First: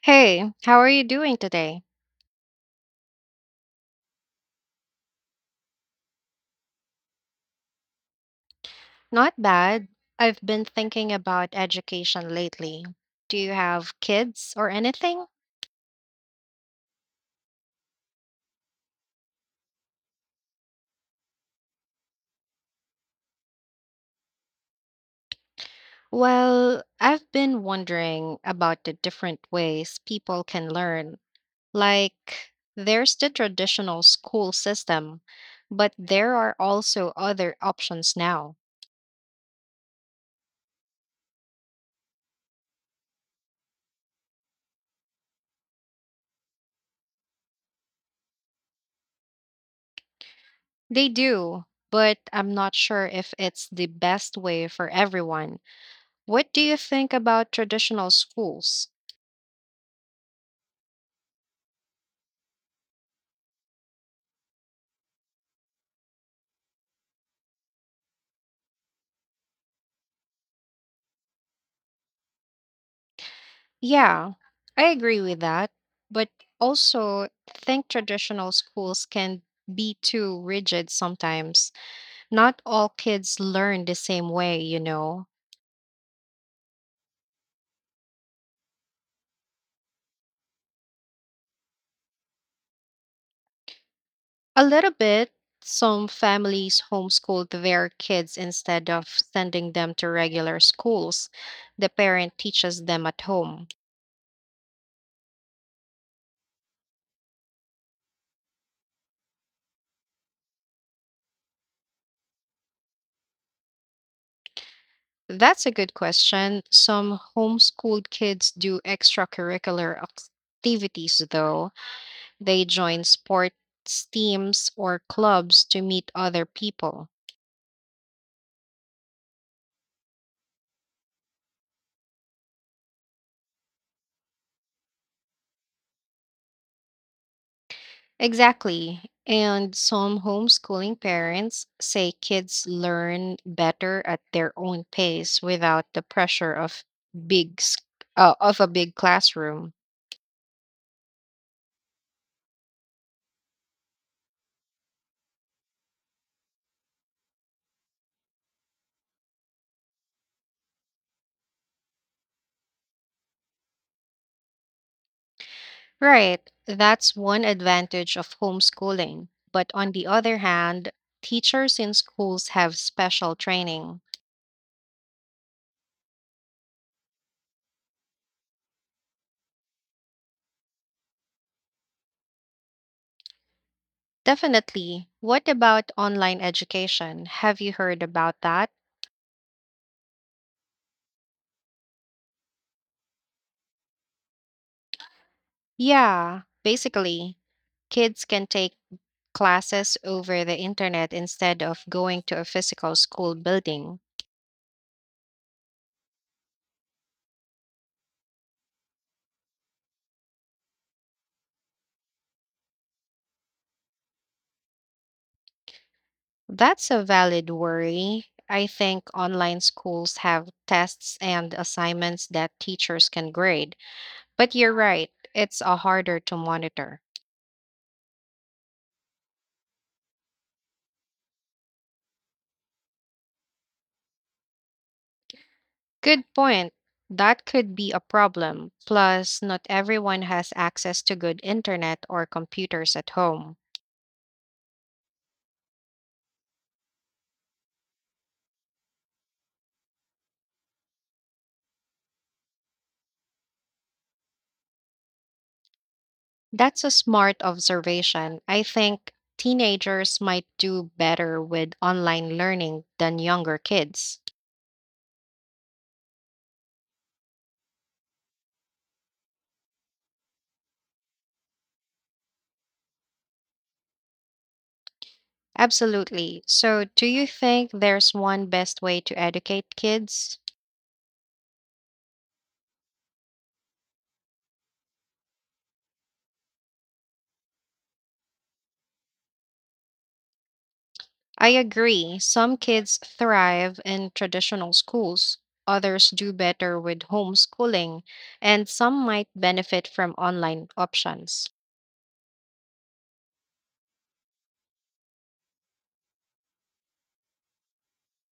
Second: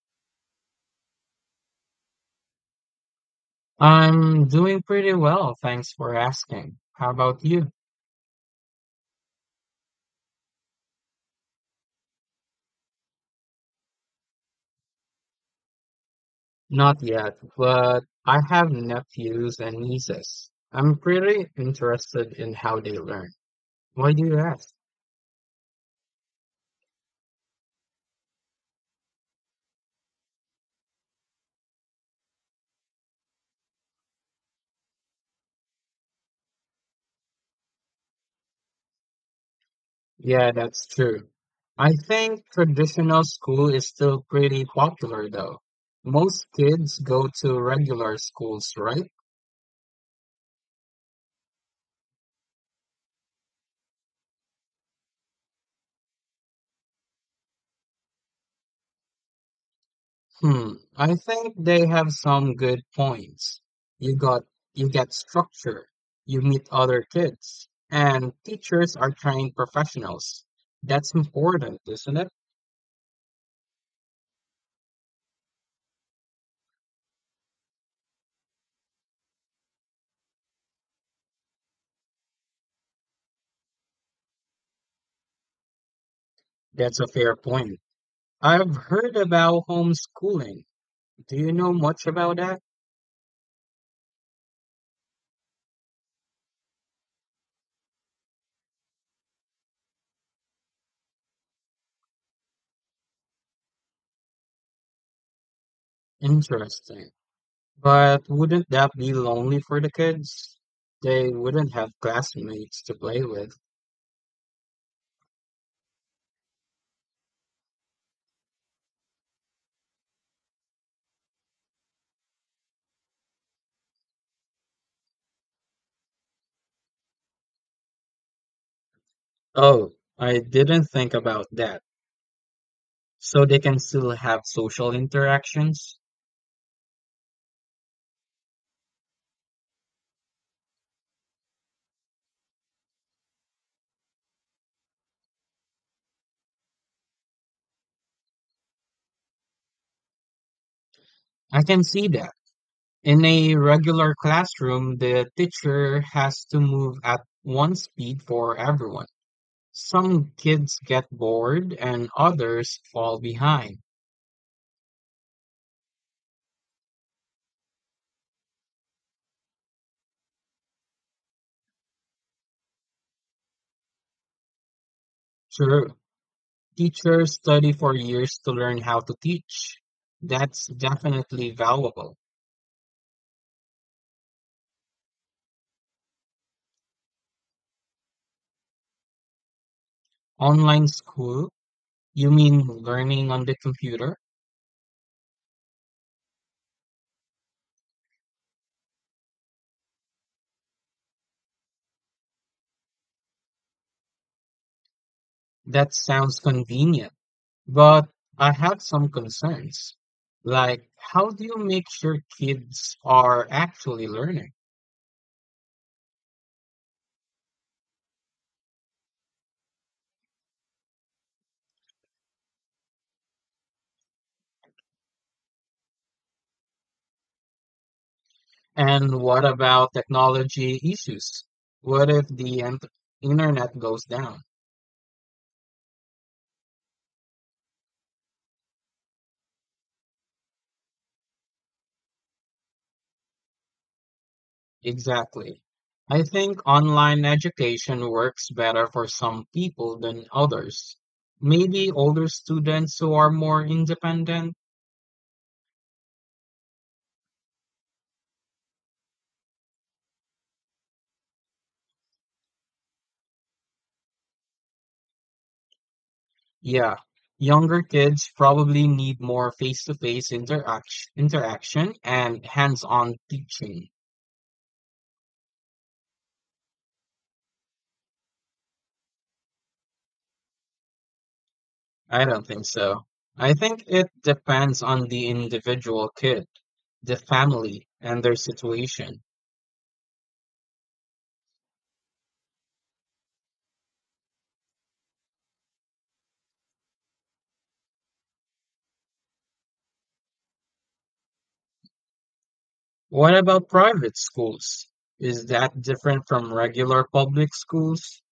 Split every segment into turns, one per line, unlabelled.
Hey, how are you doing today?
I'm doing pretty well, thanks for asking. How about you?
Not bad. I've been thinking about education lately. Do you have kids or anything?
Not yet, but I have nephews and nieces. I'm pretty interested in how they learn. Why do you ask?
Well, I've been wondering about the different ways people can learn. Like, there's the traditional school system, but there are also other options now.
Yeah, that's true. I think traditional school is still pretty popular though. Most kids go to regular schools, right?
They do, but I'm not sure if it's the best way for everyone. What do you think about traditional schools?
Hmm, I think they have some good points. You got you get structure, you meet other kids, and teachers are trained professionals. That's important, isn't it?
Yeah, I agree with that. But also, think traditional schools can be too rigid sometimes. Not all kids learn the same way, you know.
That's a fair point. I've heard about homeschooling. Do you know much about that?
A little bit, some families homeschool their kids instead of sending them to regular schools. The parent teaches them at home.
Interesting. But wouldn't that be lonely for the kids? They wouldn't have classmates to play with.
That's a good question. Some homeschooled kids do extracurricular activities, though. They join sports teams or clubs to meet other people.
Oh, I didn't think about that. So they can still have social interactions.
Exactly. And some homeschooling parents say kids learn better at their own pace without the pressure of big s- of a big classroom.
I can see that. In a regular classroom, the teacher has to move at one speed for everyone. Some kids get bored and others fall behind.
Right. That's one advantage of homeschooling. But on the other hand, teachers in schools have special training.
Sure, teachers study for years to learn how to teach. That's definitely valuable.
Definitely. What about online education? Have you heard about that?
Online school? You mean learning on the computer?
Yeah, basically, kids can take classes over the internet instead of going to a physical school building.
That sounds convenient, but I have some concerns. Like, how do you make sure kids are actually learning?
That's a valid worry. I think online schools have tests and assignments that teachers can grade. But you're right, it's a harder to monitor.
And what about technology issues? What if the internet goes down?
Good point. That could be a problem. Plus, not everyone has access to good internet or computers at home.
Exactly. I think online education works better for some people than others. Maybe older students who are more independent.
That's a smart observation. I think teenagers might do better with online learning than younger kids.
Yeah, younger kids probably need more face-to-face interaction and hands-on teaching.
Absolutely. So, do you think there's one best way to educate kids?
I don't think so. I think it depends on the individual kid, the family, and their situation.
I agree. Some kids thrive in traditional schools, others do better with homeschooling, and some might benefit from online options.
What about private schools? Is that different from regular public schools?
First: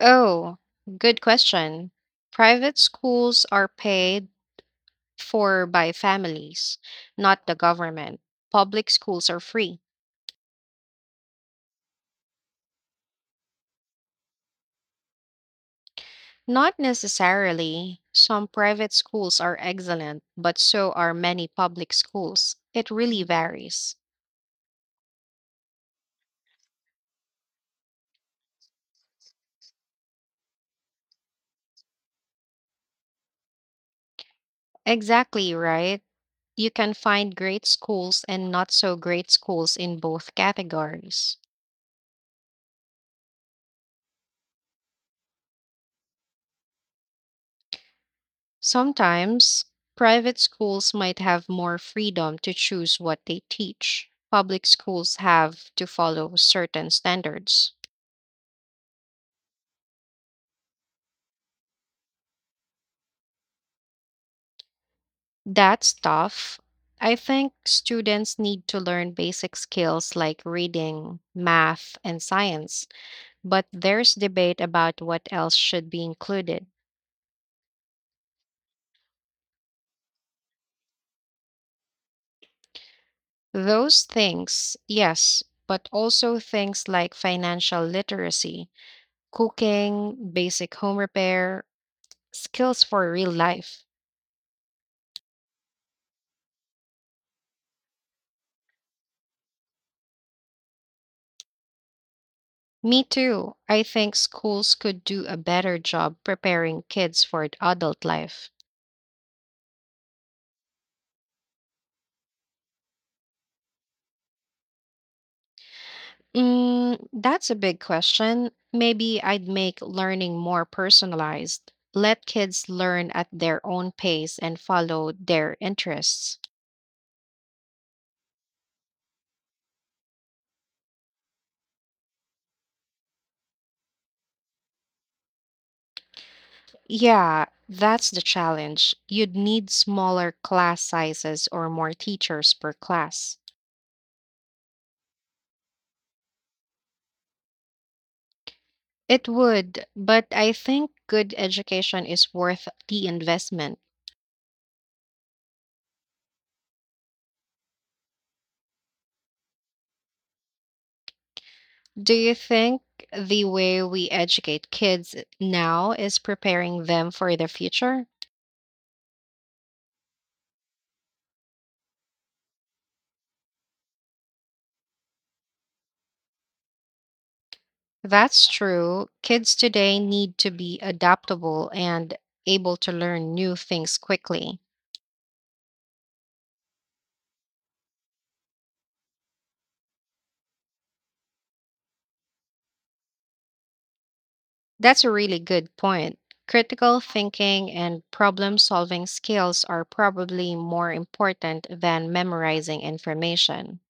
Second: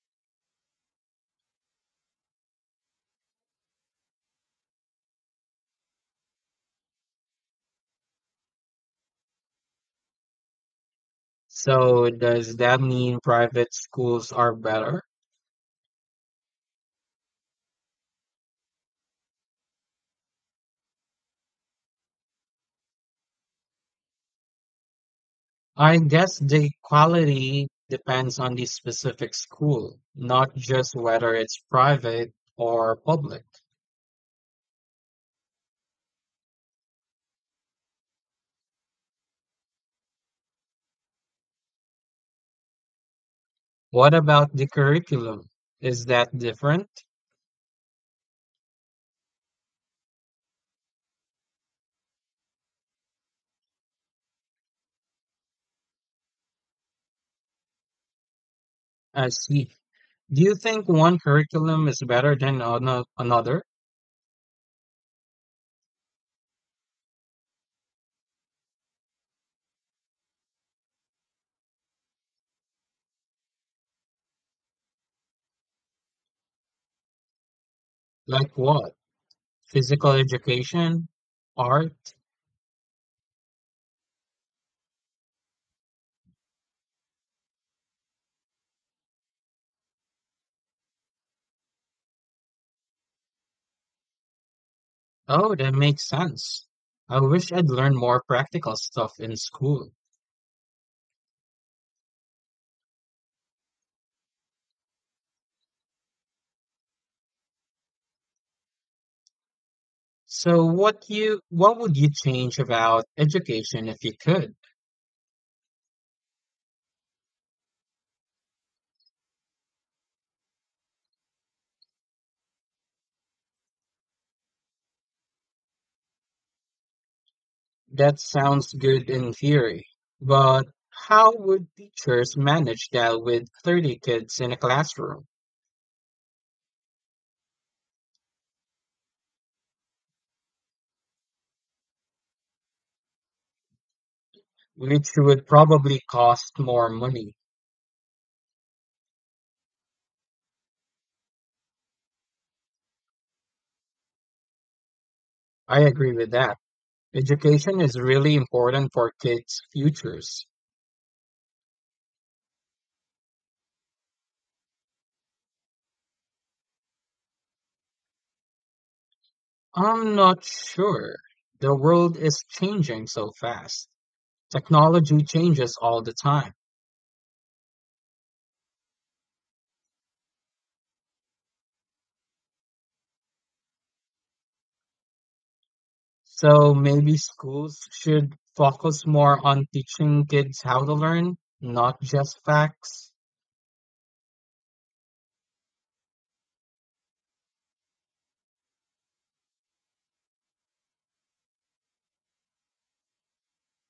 Oh, good question. Private schools are paid for by families, not the government. Public schools are free.
So does that mean private schools are better?
Not necessarily. Some private schools are excellent, but so are many public schools. It really varies.
I guess the quality depends on the specific school, not just whether it's private or public.
Exactly right. You can find great schools and not so great schools in both categories.
What about the curriculum? Is that different?
Sometimes, private schools might have more freedom to choose what they teach. Public schools have to follow certain standards.
I see. Do you think one curriculum is better than another?
That's tough. I think students need to learn basic skills like reading, math, and science, but there's debate about what else should be included.
Like what? Physical education? Art?
Those things, yes, but also things like financial literacy, cooking, basic home repair, skills for real life.
Oh, that makes sense. I wish I'd learned more practical stuff in school.
Me too. I think schools could do a better job preparing kids for adult life.
So what would you change about education if you could?
That's a big question. Maybe I'd make learning more personalized. Let kids learn at their own pace and follow their interests.
That sounds good in theory, but how would teachers manage that with 30 kids in a classroom,
Yeah, that's the challenge. You'd need smaller class sizes or more teachers per class.
which would probably cost more money?
It would, but I think good education is worth the investment.
I agree with that. Education is really important for kids' futures.
Do you think the way we educate kids now is preparing them for the future?
I'm not sure. The world is changing so fast. Technology changes all the time.
That's true. Kids today need to be adaptable and able to learn new things quickly.
So maybe schools should focus more on teaching kids how to learn, not just facts.
That's a really good point. Critical thinking and problem solving skills are probably more important than memorizing information.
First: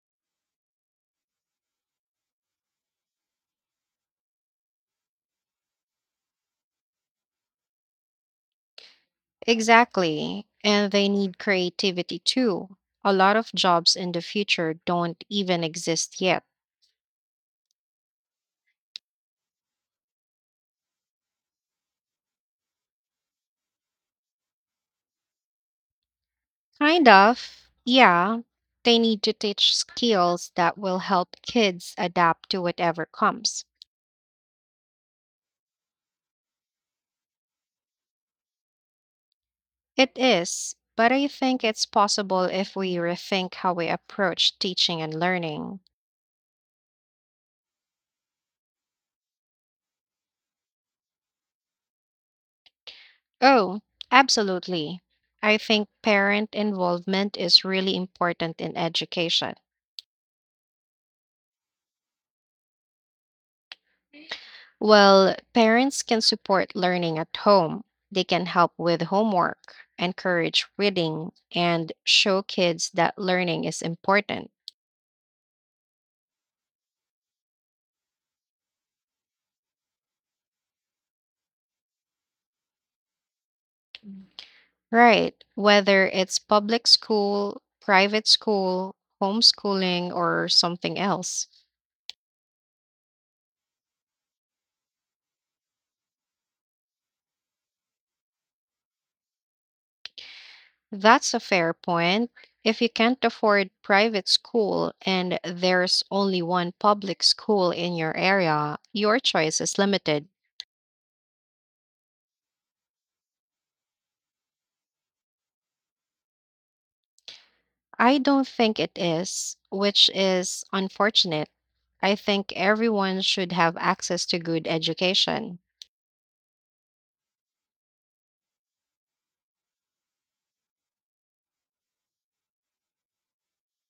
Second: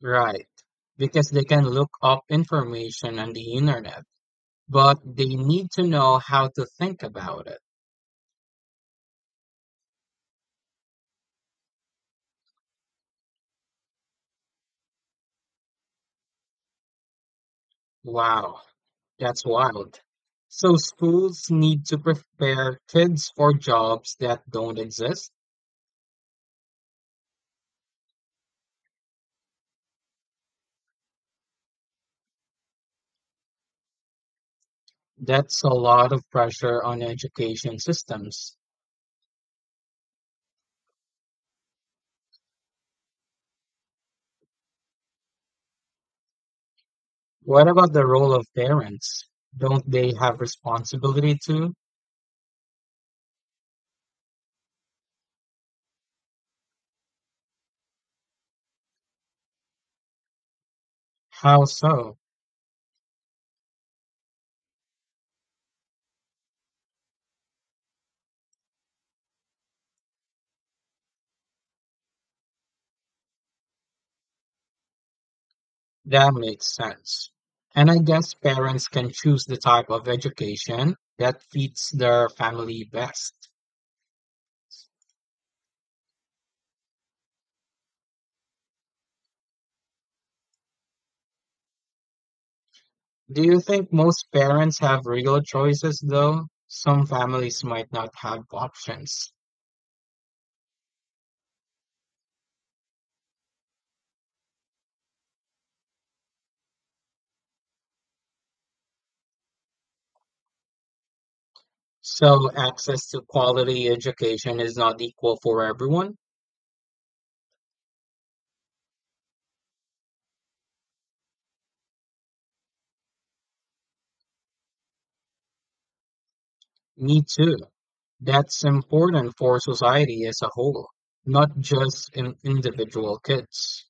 Right, because they can look up information on the internet, but they need to know how to think about it.
Exactly. And they need creativity too. A lot of jobs in the future don't even exist yet.
Wow, that's wild. So schools need to prepare kids for jobs that don't exist.
Kind of, yeah. They need to teach skills that will help kids adapt to whatever comes.
That's a lot of pressure on education systems.
It is, but I think it's possible if we rethink how we approach teaching and learning.
What about the role of parents? Don't they have responsibility too?
Oh, absolutely. I think parent involvement is really important in education.
How so?
Well, parents can support learning at home. They can help with homework, encourage reading, and show kids that learning is important.
That makes sense. And I guess parents can choose the type of education that fits their family best.
Right. Whether it's public school, private school, homeschooling, or something else.
Do you think most parents have real choices though? Some families might not have options.
That's a fair point. If you can't afford private school and there's only one public school in your area, your choice is limited.
So access to quality education is not equal for everyone?
I don't think it is, which is unfortunate. I think everyone should have access to good education.
Me too. That's important for society as a whole, not just in individual kids.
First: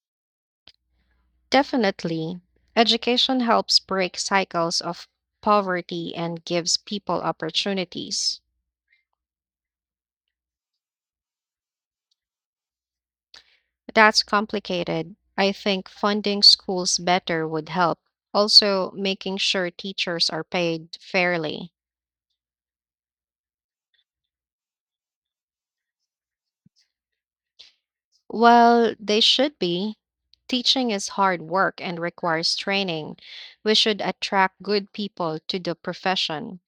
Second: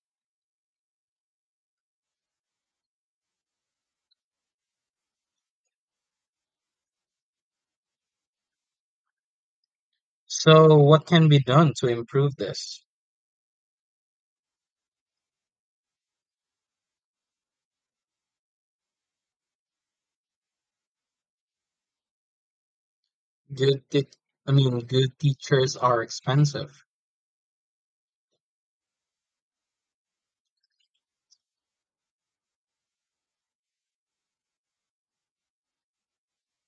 Definitely. Education helps break cycles of poverty and gives people opportunities.
So, what can be done to improve this?
That's complicated. I think funding schools better would help. Also, making sure teachers are paid fairly.
Good, t- I mean, good teachers are expensive.
Well, they should be. Teaching is hard work and requires training. We should attract good people to the profession.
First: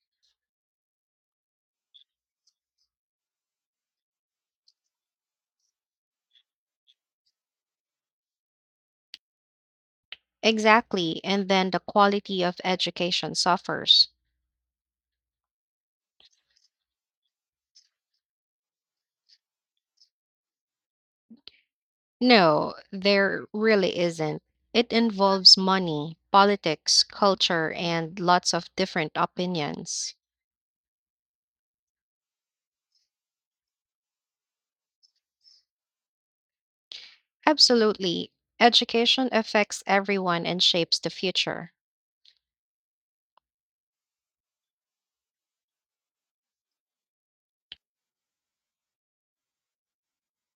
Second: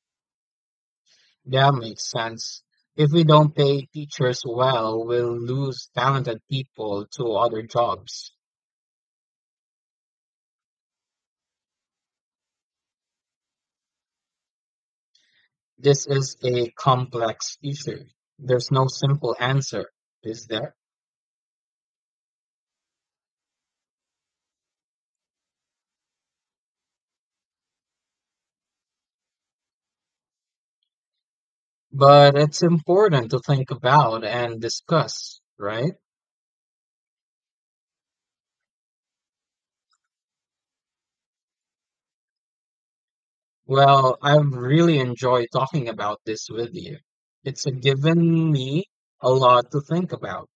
That makes sense. If we don't pay teachers well, we'll lose talented people to other jobs.
Exactly, and then the quality of education suffers.
This is a complex issue. There's no simple answer, is there?
No, there really isn't. It involves money, politics, culture, and lots of different opinions.
But it's important to think about and discuss, right?
Absolutely. Education affects everyone and shapes the future.
Well, I've really enjoyed talking about this with you. It's given me a lot to think about.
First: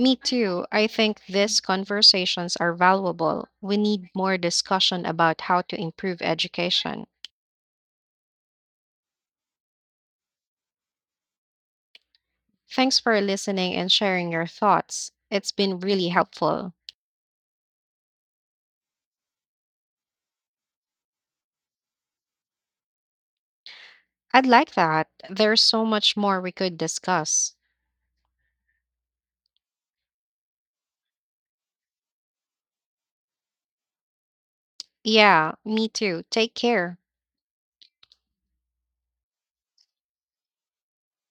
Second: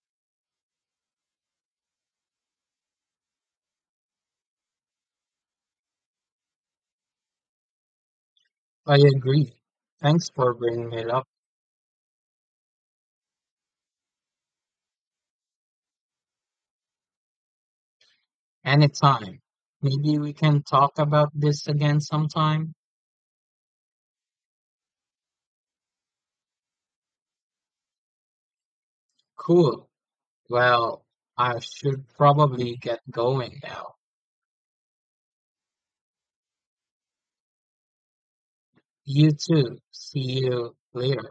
Me too. I think these conversations are valuable. We need more discussion about how to improve education.
I agree. Thanks for bringing it up.
Thanks for listening and sharing your thoughts. It's been really helpful.
Anytime. Maybe we can talk about this again sometime.
I'd like that. There's so much more we could discuss.
Cool. Well, I should probably get going now.
Yeah, me too. Take care.
You too. See you later.